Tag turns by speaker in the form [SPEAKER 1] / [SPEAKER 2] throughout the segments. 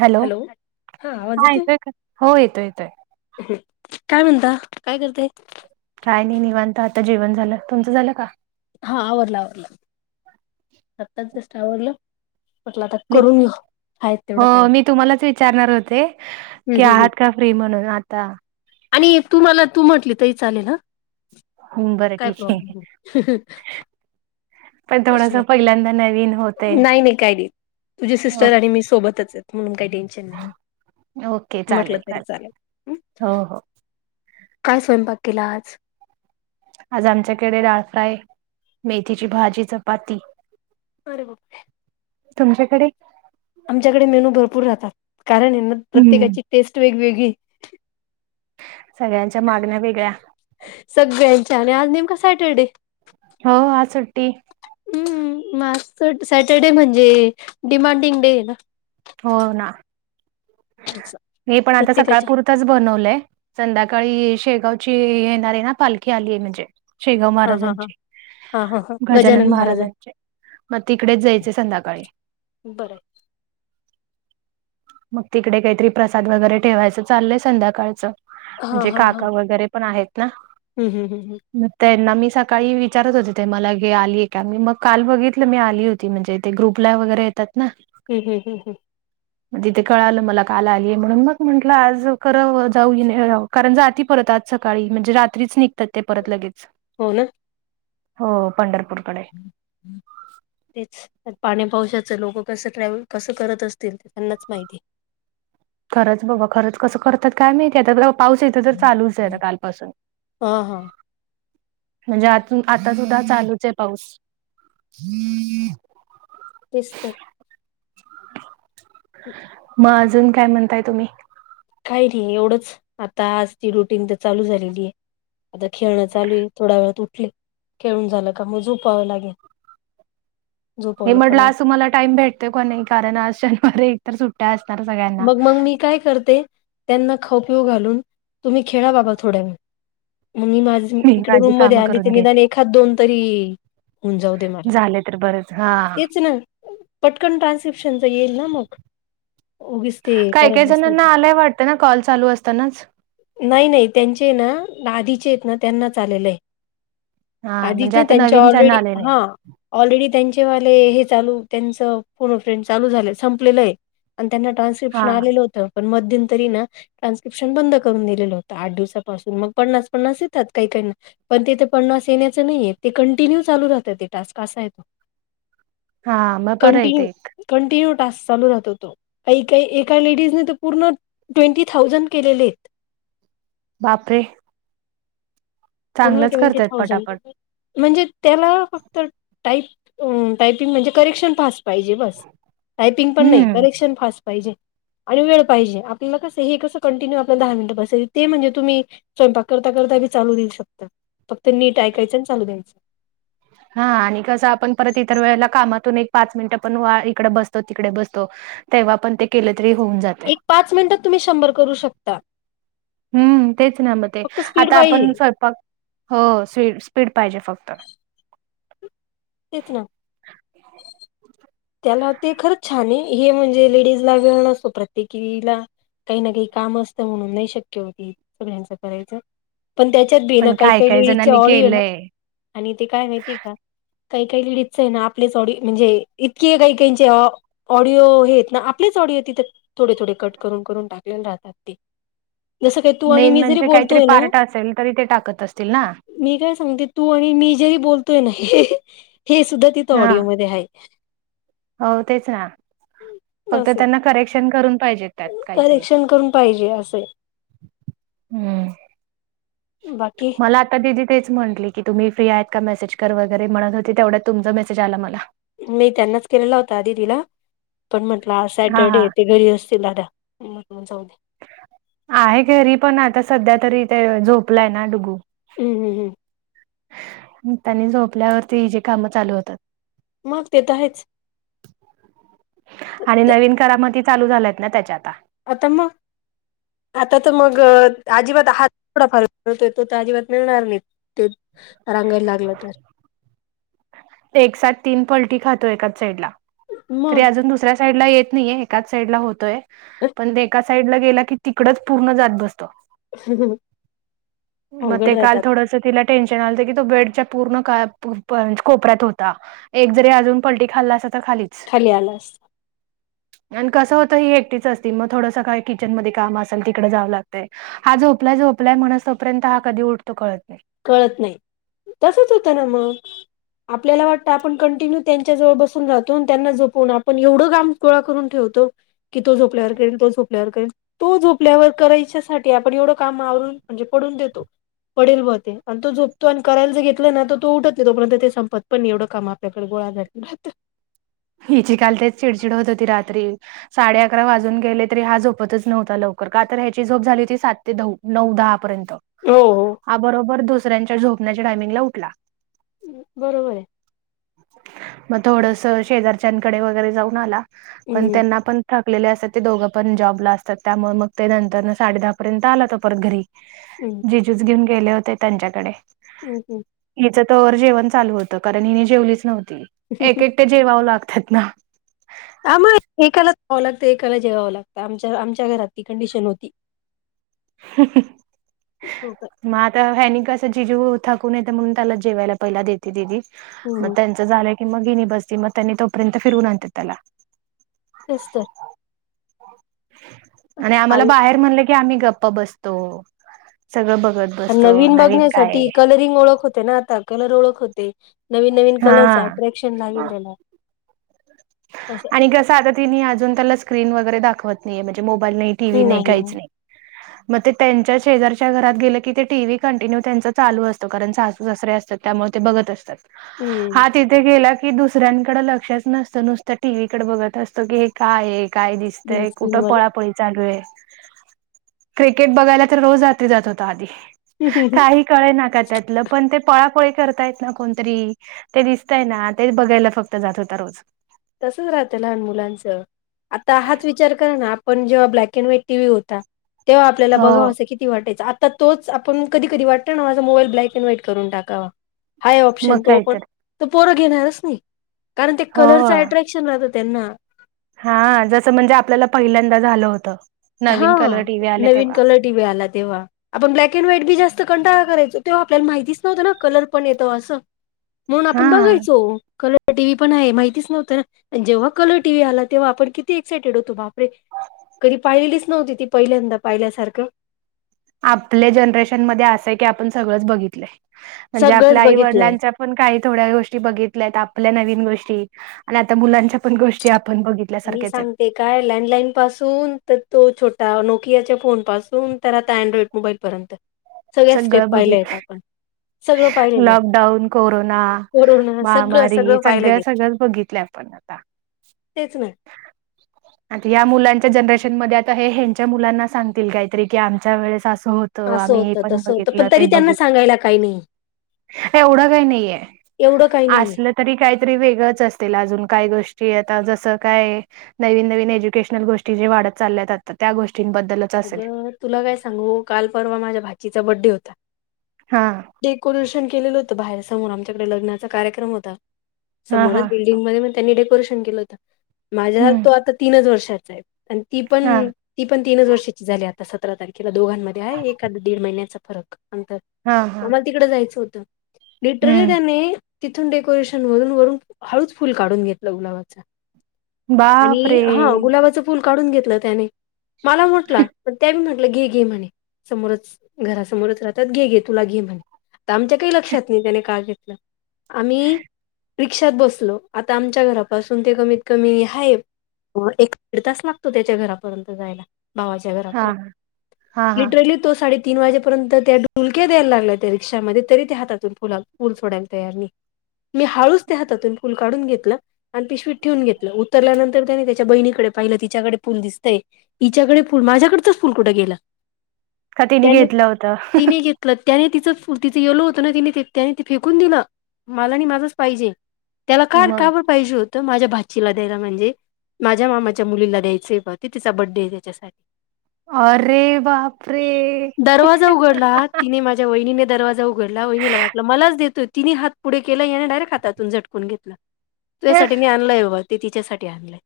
[SPEAKER 1] Hello हा येतोय का? हो येतोय येतोय.
[SPEAKER 2] काय म्हणता काय करते?
[SPEAKER 1] काय नाही निवांत आता जेवण झालं. तुमचं झालं का?
[SPEAKER 2] हा आवरला आवरला. आत्ताच जास्ट आवरलं. म्हटलं आता
[SPEAKER 1] मी
[SPEAKER 2] करून. आहेत
[SPEAKER 1] हो
[SPEAKER 2] तेवढा टाइम
[SPEAKER 1] मी तुम्हालाच विचारणार होते की,
[SPEAKER 2] हम् हम् हम
[SPEAKER 1] आहात का फ्री म्हणून आता.
[SPEAKER 2] आणि तु मला तू म्हटली तरी चालेल हा
[SPEAKER 1] बरं
[SPEAKER 2] काय
[SPEAKER 1] ठीक आहे
[SPEAKER 2] प्रॉब्लेम नाही
[SPEAKER 1] पण थोडस पहिल्यांदा नवीन होते
[SPEAKER 2] नाही नाही काय नाही तुझी सिस्टर आणि मी सोबतच आहे. म्हणून काही टेन्शन नाही
[SPEAKER 1] ओके
[SPEAKER 2] म्हटलं
[SPEAKER 1] चालेल
[SPEAKER 2] तरी चालेल.
[SPEAKER 1] हो हो
[SPEAKER 2] काय स्वयंपाक केला आज?
[SPEAKER 1] आज आमच्याकडे डाळफ्राय मेथीची भाजी चपाती.
[SPEAKER 2] अरे बाप रे.
[SPEAKER 1] तुमच्याकडे?
[SPEAKER 2] आमच्याकडे मेनू भरपूर राहतात कारण
[SPEAKER 1] हम्म
[SPEAKER 2] प्रत्येकाची टेस्ट वेगवेगळीये.
[SPEAKER 1] सगळ्यांच्या मागण्या वेगळ्या.
[SPEAKER 2] सगळ्यांच्या आणि आज नेमका सॅटरडे.
[SPEAKER 1] हो आज सुट्टी
[SPEAKER 2] हम्म मग आज तर सॅटरडे म्हणजे डिमांडिंग डे आहे ना.
[SPEAKER 1] हो ना
[SPEAKER 2] त्याचा.
[SPEAKER 1] मी पण आता सकाळ
[SPEAKER 2] प्रत्येकाच्या
[SPEAKER 1] पुर. तच बनवलंय संध्याकाळी शेगावची येणार आहे ना पालखी आली आहे म्हणजे. शेगाव
[SPEAKER 2] हा हा हा
[SPEAKER 1] महाराजांची.
[SPEAKER 2] हा हा हा
[SPEAKER 1] गजानन
[SPEAKER 2] महाराज आहे
[SPEAKER 1] महाराजांचे मग तिकडेच जायच आ संध्याकाळी.
[SPEAKER 2] बरंय
[SPEAKER 1] मग तिकडे काहीतरी प्रसाद वगैरे ठेवायचं चाललंय संध्याकाळचं. म्हणजे काका वगैरे पण आहेत ना
[SPEAKER 2] हम् हम हम ह्म
[SPEAKER 1] मग त्यांना मी सकाळी विचारत होते ते मला गे आली आहे का मी मग काल बघितलं मी आली होती. ती म्हणजे ते ग्रुपला वगैरे येतात ना.
[SPEAKER 2] हम् हम हं ह्म
[SPEAKER 1] तिथे कळालं मला काल आलीय म्हणून मग म्हटलं आज कराव जाऊ नि राव. कारण जाती परत आज सकाळी म्हणजे रात्रीच निघ तर ते परत लगेच
[SPEAKER 2] हो ना
[SPEAKER 1] हो पंढरपूरकडे
[SPEAKER 2] तेच तर पाणी पावसाच लोक कसं ट्रॅव्हल कसं करत असतील ते त्यांनाच माहिती.
[SPEAKER 1] खरंच बघा खरंच कसं करतात काय माहिती आता पाऊस इथ तर चालूच आहे आता कालपासुन
[SPEAKER 2] हा हा
[SPEAKER 1] म्हणजे आ आता सुद्धा चालूच आहे पाऊस हम्म [unintelligible]
[SPEAKER 2] तेच तर ह [inaudible]
[SPEAKER 1] मग अजून काय म्हणताय तुम्ही?
[SPEAKER 2] काय नाही एवढंच आता आज त रुटीन तर चालू झालेली आहे आता खेळणं चालू आहे थोडा वेळात उटली खेळून झालं का मग झोपावं लागेल
[SPEAKER 1] मी
[SPEAKER 2] झोपवलं का
[SPEAKER 1] म्हटलं
[SPEAKER 2] मग
[SPEAKER 1] आज तुम्हाला टाइम भेटतोय काय नाही कारण आज शनिवारी आहे एकतर सुट्ट्या असणार सगळ्यांना
[SPEAKER 2] ती काय करते? त्यांना खाऊ पिऊ घालून तुम्ही खेळा बाबा थोडा वेळ मग मी माझ
[SPEAKER 1] मी
[SPEAKER 2] इकडे
[SPEAKER 1] माझी
[SPEAKER 2] रूम मध्ये
[SPEAKER 1] कामं
[SPEAKER 2] आली ते
[SPEAKER 1] करून घेते
[SPEAKER 2] निदान एखाद दोन तरी होऊन जाऊ दे
[SPEAKER 1] झाले तर बरंच हा
[SPEAKER 2] तेच ना पटकन ट्रान्स्क्रिप्शनच येईल ना मग उगीच ते
[SPEAKER 1] काही
[SPEAKER 2] करत
[SPEAKER 1] काही
[SPEAKER 2] बसले
[SPEAKER 1] जणांना
[SPEAKER 2] तर
[SPEAKER 1] आलाय वाटतं ना कॉल चालू असतानाच
[SPEAKER 2] नाही नाही त्यांचे ना आधीचे आहेत ना त्यांनाच आलेले आहे
[SPEAKER 1] हा म्हणजे
[SPEAKER 2] आधिचे
[SPEAKER 1] आता
[SPEAKER 2] त्यांचे
[SPEAKER 1] नवीन ज्यांना
[SPEAKER 2] ऑलरेडी
[SPEAKER 1] आले नाही
[SPEAKER 2] हा. ऑलरेडी त्यांचे वाले हे चालू त्यांचं फोन अ फ्रेंड चालू झालं संपलेलं आहे. आणि त्यांना
[SPEAKER 1] हा
[SPEAKER 2] ट्रान्स्क्रिप्शन आलेलं होतं पण मध्यांतरीना ट्रान्स्क्रिप्शन बंद करून दिलेलं होतं आठ दिवसापासून मग पन्नास, पन्नास येतात काही, काही ना. पण तिथे पन्नास येण्याचं नाहीये ते कंटिन्यू चालू राहतात ते टास्क अस आहेते.
[SPEAKER 1] हा मग बर आहे ते एक.
[SPEAKER 2] कंटिन्यू टास्क चालू राहतो तो. काही काही एका लेडीजने तर पूर्ण ट्वेन्टी थाउजंड केलेलेत.
[SPEAKER 1] बापरे.
[SPEAKER 2] पूर्ण
[SPEAKER 1] चांगलंच
[SPEAKER 2] ट्वेन्टी
[SPEAKER 1] करतायत पटापट
[SPEAKER 2] थाउजंड म्हणजे त्याला फक्त टाईप टायपिंग म्हणजे करेक्शन फस्ट पाहिजे बस टायपिंग पण नाही
[SPEAKER 1] हम्म
[SPEAKER 2] करेक्शन फास्ट आणि वेळ पाहिजे आपल्याला कस हे कस कंटिन्यू आपल्याला दहा मिनिट बसायच ते म्हणजे तुम्ही स्वयंपाक करता, करता बी चालू देईल शकतात फक्त नीट ऐकायचं आणि चालू द्यायच.
[SPEAKER 1] हा आणि कसं आपण परत इतर वेळेला कामातून एक पाच मिनिटं पण वा इकडे बसतो, तिकडे बसतो. तेव्हा पण ते केले तरी होऊन जाते.
[SPEAKER 2] एक पाच मिनिटात तुम्ही शंभर करू शकता.
[SPEAKER 1] हम्म तेच ना मग ते
[SPEAKER 2] फक्त स्पीड
[SPEAKER 1] आता आपण
[SPEAKER 2] पाहिजे
[SPEAKER 1] स्वयंपाक हो स्विट, स्पीड पाहिजे फक्त.
[SPEAKER 2] तेच ना. त्याला ते खरंच छान आहे हे म्हणजे लेडीज ला वेळ न असतो प्रत्येकीला काही ना काही काम असतं म्हणून नाही शक्य होती सगळ्यांचं करायचं. पण त्याच्यात भी ना
[SPEAKER 1] पण
[SPEAKER 2] काही,
[SPEAKER 1] काय
[SPEAKER 2] काही
[SPEAKER 1] काय
[SPEAKER 2] लेडीजचे
[SPEAKER 1] जणांनी
[SPEAKER 2] ऑडिओ ना
[SPEAKER 1] केलंय
[SPEAKER 2] आणि ते काय माहितीय आहे का काही, काही लिडितच आहे ना आपलेच ऑडी म्हणजे इतके काही, काहीचे ऑडिओ हे आहेत ना आपलेच ऑडिओ तिथे थोडे, थोडे कट करून, करून टाकलेले राहतात ते. जसं काही तू आणि
[SPEAKER 1] मेन
[SPEAKER 2] मी जरी
[SPEAKER 1] म्हणजे काहीतरी
[SPEAKER 2] बोलतोय ना
[SPEAKER 1] पार्ट असेल तरी ते टाकत असतील ना?
[SPEAKER 2] मी काय सांगते तू आणि मी जेही बोलतोयना हे सुद्धा तिथं
[SPEAKER 1] हा
[SPEAKER 2] ऑडीयो मध्ये आहे.
[SPEAKER 1] हो तेच ना. फक्त
[SPEAKER 2] असे
[SPEAKER 1] त्यांना करेक्शन करून पाहिजेत त्यात काहीतरी
[SPEAKER 2] करेक्शन करून पाहिजे असंय
[SPEAKER 1] हम्म.
[SPEAKER 2] बाकी?
[SPEAKER 1] मला आता दिदी तेच म्हटले की तुम्ही फ्री आहेत का मॅसेज कर वगैरे म्हणत होती तेवढ्यात तुमचा मॅसेज आला मला.
[SPEAKER 2] मी त्यांनाच केलेला होता आधी दिदीला पण म्हंटलं हा सॅटर्डे हाय ते घरी अस तिला दादा जाऊदे.
[SPEAKER 1] आहे घरी पण आता सध्या तरी ते झोपलाय ना डुगू.
[SPEAKER 2] हम्म, हम्म, हम्म.
[SPEAKER 1] त्यांनी झोपल्यावरती ही जे कामं चालू होतात.
[SPEAKER 2] मग ते तर आहेच.
[SPEAKER 1] आणि
[SPEAKER 2] ते
[SPEAKER 1] नवीन करामती चालू झाल्यात ना त्याच्यात.
[SPEAKER 2] आता मग आता तर मग आजिबात हात थोडा फारतोय तोय अजिबात मिळणार नाही ते रांगायला लागलं तर
[SPEAKER 1] एक साथ तीन पलटी खातो एकाच साईडला तरी
[SPEAKER 2] मग
[SPEAKER 1] अजून दुसऱ्या साईडला येत नाहीये. एकाच साईड ला होतोय पण ते एका साईड ला गेला की तिकडच पूर्ण जात बसतो. मग ते
[SPEAKER 2] अवघड
[SPEAKER 1] काल
[SPEAKER 2] राहतात
[SPEAKER 1] थोडस तिला टेंशन आलत की तो बेडच्या पूर्ण का कोपऱ्यात होता एक जरी अजून पलटी खाल्ला असा तर खालीच.
[SPEAKER 2] खली आला असता.
[SPEAKER 1] [inaudible] आणि कसं होतं ही एकटीच असतील मग थोडंसं काय किचन मध्ये काम असेल तिकडे जाव लागतय. हा झोपलाय, झोपलाय म्हणस तोपर्यंत हा कधी उठतो कळत नाही.
[SPEAKER 2] कळत नाही तसच होतं ना मग. आपल्याला वाटतं आपण कंटिन्यू त्यांच्या जवळ बसून राहतो त्यांना जपून आपण एवढं काम गोळा करून ठेवतो की तो झोपल्यावर करेल तो झोपल्यावर करेल. तो झोपल्यावर करायच्यासाठी आपण एवढं काम आवरून म्हणजे पडून देतो पडेल भत आणि तो झोपतो आणि करायला जे घेतलं ना तर तो उठत नाही तोर्यंत ते संपत पण एवढं काम आपल्याकडे गोळाला बत [inaudible]
[SPEAKER 1] हिची काल तेच चिडचिड होत होती रात्री. साडे अकरा वाजून गेले तरी हा झोपतच नव्हता लवकर का तर ह्याची झोप झाली होती सात ते नऊ दहापर्यंत.
[SPEAKER 2] हो हो.
[SPEAKER 1] हां बरोबर दुसऱ्यांच्या झोपण्याच्या टायमिंगला उठला.
[SPEAKER 2] बरोबर आहे
[SPEAKER 1] मग थोडस शेजारच्याकडे वगैरे जाऊन आला पण
[SPEAKER 2] हम्म
[SPEAKER 1] त्यांना पण थकलेले असतात ते दोघं पण जॉब ला असतात त्यामुळे मग ते नंतरन साडे दहा पर्यंत आला तर परत घरी.
[SPEAKER 2] हम्म
[SPEAKER 1] जिजूस घेऊन गेले होते त्यांच्याकडे
[SPEAKER 2] हम् हम्
[SPEAKER 1] हिचं तर जेवण चालू होतं कारण हिने जेवलीच नव्हती एक एकटे जेवावं लागतात ना.
[SPEAKER 2] आम एकाला जावं लागतं एकाला जेवावं लागतं आमच्या आमच्या घरात ती कंडिशन होती.
[SPEAKER 1] ह
[SPEAKER 2] हो का
[SPEAKER 1] [inaudible] मग आता ह्यानी कसं जिजू थकून येतं म्हणून त्याला जेवायला पहिला देते दिदी
[SPEAKER 2] हम्म.
[SPEAKER 1] मग त्यां झालं की मग हिणी बसते मग त्यांनी तोपर्यंत फिरून आणते त्याला.
[SPEAKER 2] तेच तर
[SPEAKER 1] आणि आम्हाला
[SPEAKER 2] आई
[SPEAKER 1] बाहेर म्हणलं की आम्ही गप्प बसतो सगळं बघत. बसतो
[SPEAKER 2] नवीन
[SPEAKER 1] काय
[SPEAKER 2] बघण्यासाठी
[SPEAKER 1] आहे.
[SPEAKER 2] कलरिंग ओळख होते ना आता कलर ओळख होते नवीन नवीन कलरच
[SPEAKER 1] हा.
[SPEAKER 2] अट्रॅक्शन लागेलय.
[SPEAKER 1] आणि कसं आता ति अजून त्याला स्क्रीन वगैरे दाखवत नाहीे म्हणजे मोबाईल नाही टी व्ही नाही काहीच नाही मग ते त्यांच्या शेजारच्या घरात गेलं की ते टीव्ही कंटिन्यू त्यांच चालू असतो कारण सासू ससर असतात. त्यामुळे ते बघत असतात
[SPEAKER 2] हम्म
[SPEAKER 1] हा तिथे गेला की दुसऱ्यांकडे लक्षच नसत. नुसतं टीव्ही कडे बघत असतो की हे काय आहे काय
[SPEAKER 2] ग्रीन
[SPEAKER 1] दिसतय
[SPEAKER 2] स्क्रीन
[SPEAKER 1] कुठं
[SPEAKER 2] वर
[SPEAKER 1] पळापळी चालू आहे. क्रिकेट बघायला तर रोज रात्री जात होता आधी काही कळे ना का त्यातलं. पण ते पळापळी करतायत ना कोणतरी ते दिसतय ना तेच बघायला फक्त जात होता रोज.
[SPEAKER 2] तसच राहतं लहान मुलांच आता हाच विचार कर ना पण जेव्हा black and white T V होता तेव्हा आपल्याला
[SPEAKER 1] हो
[SPEAKER 2] बघाव असं कि वाटायचं आता तोचण कधी वाटतो ना माझ मोबाईल ब्लॅक अड व्हाईट करून टाकावा. हाय
[SPEAKER 1] मग
[SPEAKER 2] ऑप्शन तो पण
[SPEAKER 1] काहीतरी
[SPEAKER 2] त पोरं घेणारच नाही कारण ते
[SPEAKER 1] हो
[SPEAKER 2] कलरचा न राहात त्यांना.
[SPEAKER 1] हा जसं म्हणजे आपल्याला पहिल्यांदा झालं होतं नवीन कलर टी व्ही आले तेव्हा.
[SPEAKER 2] टी व्ही आला तेव्हा. आपण ब्लॅक अँड व्हाईट बी जास्त कंटळा करायचो तो आपल्याला माहितीच नव्हतं ना कलर पण येतो असं. म्हणून आपण
[SPEAKER 1] हा
[SPEAKER 2] बघायचो क टीव्ही पण आहे माहितीच नव्हतं ना जेव्हा कलर टीव्ही आला तेव्हा आपण किती एक्सायटेड होतो बापरे. कधी पाहिलेलीच नव्हती ती पहिल्यांदा पाहिल्यासारखं.
[SPEAKER 1] आपल्या जनरेशन मध्ये असंय की आपण सगळंच बघितलंय म्हणजे
[SPEAKER 2] सगळंच
[SPEAKER 1] आपल्या आई
[SPEAKER 2] बघितलंय.
[SPEAKER 1] वडिलांच्या पण काही थोड्या गोष्टी बघितल्या आपल्या नवीन गोष्टी आणि आता मुलांच्या पण गोष्टी आपण बघित
[SPEAKER 2] मी सांग ते काय लँडलाईनपासून तर तो छोटा नोकियाच्या फोनपासून तर आता अँड्रॉइड मोबाईलपर्यंत त्त [inaudible]
[SPEAKER 1] संगळ बघित
[SPEAKER 2] सगळं पाहिलेलं आहे.
[SPEAKER 1] लॉकडाऊन, कोरोना,
[SPEAKER 2] कोरोना सगळं,
[SPEAKER 1] महामारी
[SPEAKER 2] सगळं पाहिलं
[SPEAKER 1] सगळ्या
[SPEAKER 2] गेलं.
[SPEAKER 1] सगळ्याच बघितल्या. पण आता
[SPEAKER 2] तेचना.
[SPEAKER 1] [inaudible] आता या मुलांच्या जनरेशन मध्ये आता हे हच्या मुलांना सांगतील काहीतरी की आमच्या वेळेस असं होत त
[SPEAKER 2] असं
[SPEAKER 1] आम्ही
[SPEAKER 2] होतं तसं होतं पण
[SPEAKER 1] बघितलं
[SPEAKER 2] तरी
[SPEAKER 1] ते
[SPEAKER 2] त्यांना
[SPEAKER 1] बघितलं
[SPEAKER 2] सांगायला काही नाही
[SPEAKER 1] एवढ काही नाही ये
[SPEAKER 2] एवढं काही नाहीये.
[SPEAKER 1] असलं तरी काहीतरी वेगळंच असतील अजून काय गोष्टी आता जसं काय नवीन, नवीन एज्युकेशनल गोष्टी जे वाढत चालल्या जातात त्या गोष्टींबद्दल
[SPEAKER 2] अगं तुला काय सांगू काल परवा माझ्या भाचीचा बड्डे होता
[SPEAKER 1] हा
[SPEAKER 2] डेकोरेशन केलेलं होतं बाहेर समोर आमच्याकडे लग्नाचा कार्यक्रम होता
[SPEAKER 1] हा
[SPEAKER 2] समोरच
[SPEAKER 1] हा
[SPEAKER 2] बिल्डिंगमध्ये मग त्यांनी डेकोरेशन केलं होत माझ्या ह
[SPEAKER 1] हम्म
[SPEAKER 2] तो आता तीनच वर्षाचा आहे आणि ती पण
[SPEAKER 1] हा
[SPEAKER 2] ती पण तीनच वर्षाची झाली आता सतरा तारीख केला दोघांमध्ये आहे एखा दीड महिन्याचा फरक अंतर
[SPEAKER 1] हा, हा
[SPEAKER 2] तिकड जायचं होतं लिटरली
[SPEAKER 1] हम्म
[SPEAKER 2] त्यानी तिथून डेकोरेशन वरून, वरून हळूच फुल काढून घेतलं गुलाबाच आणि
[SPEAKER 1] बापरे
[SPEAKER 2] हा गुलाबाच फुल काढून घेतलं त्याने मला म्हटला मी म्हटलं घे, घे म्हणे समोरच घरासमोरच राहतात घे गे तुला घे म्हणे आता आमच्या काही लक्षात नाही त्याने का घेतलं आम्ही रिक्षात बसलो आता आमच्या घरापासून ते कमीत कमी हाये एक दीड तास लागतो त्याच्या घरापर्यंत जायला भावाच्या
[SPEAKER 1] हा
[SPEAKER 2] घरापर्यंत
[SPEAKER 1] हा हा
[SPEAKER 2] लिटरली तो साडे तीन वाजेपर्यंत त्या ढुलक्या द्यायला लागला त्या रिक्षामध्ये तरी त्या हातातून फु फुल सोडायला तयार नाही मी हाळूच त्या हातातून फुल काढून घेतलं आणि पिशवीत ठेवून घेतलं उतरल्यानंतर त्याने त्याच्या बहिणीकडे पाहिलं तिच्याकडे फुल दिसतय इच्याकडे ल माझ्याकडच फुल कुठे गेला
[SPEAKER 1] का तिने
[SPEAKER 2] त्याने
[SPEAKER 1] घेतलं होतं
[SPEAKER 2] तिने घेत क त्याने तिचं तिचं येेलो होतं ना तिने त्याने त फेकून दिलं मला आणि माझंच पाहिजे त्याला का
[SPEAKER 1] मग
[SPEAKER 2] कावर पाहिजे होतं माझ्या भाचीला द्यायला म्हणजे माझ्या मामाच्या मुलीला द्यायचंय ब ते तिचा बड्डे आहे त्याच्यासाठी
[SPEAKER 1] अरे बाप रे
[SPEAKER 2] दरवाजा उघडला तिने माझ्या मा्या वहिनीने दरवाजा उघडला वहिनीला वाटला मलाच देतो तिनी हात पुढे केला याने डायरेट हातून झटकून घेतल तुझ्यासाठी मी आणलय ब ते तिच्यासाठी आणलंय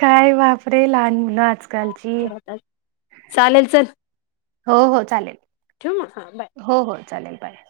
[SPEAKER 1] काय वापरे लहान मुलं आज
[SPEAKER 2] चालेल चल
[SPEAKER 1] हो, हो चालेल
[SPEAKER 2] ठेवू मग हा बाय
[SPEAKER 1] हो, हो चालेल बाय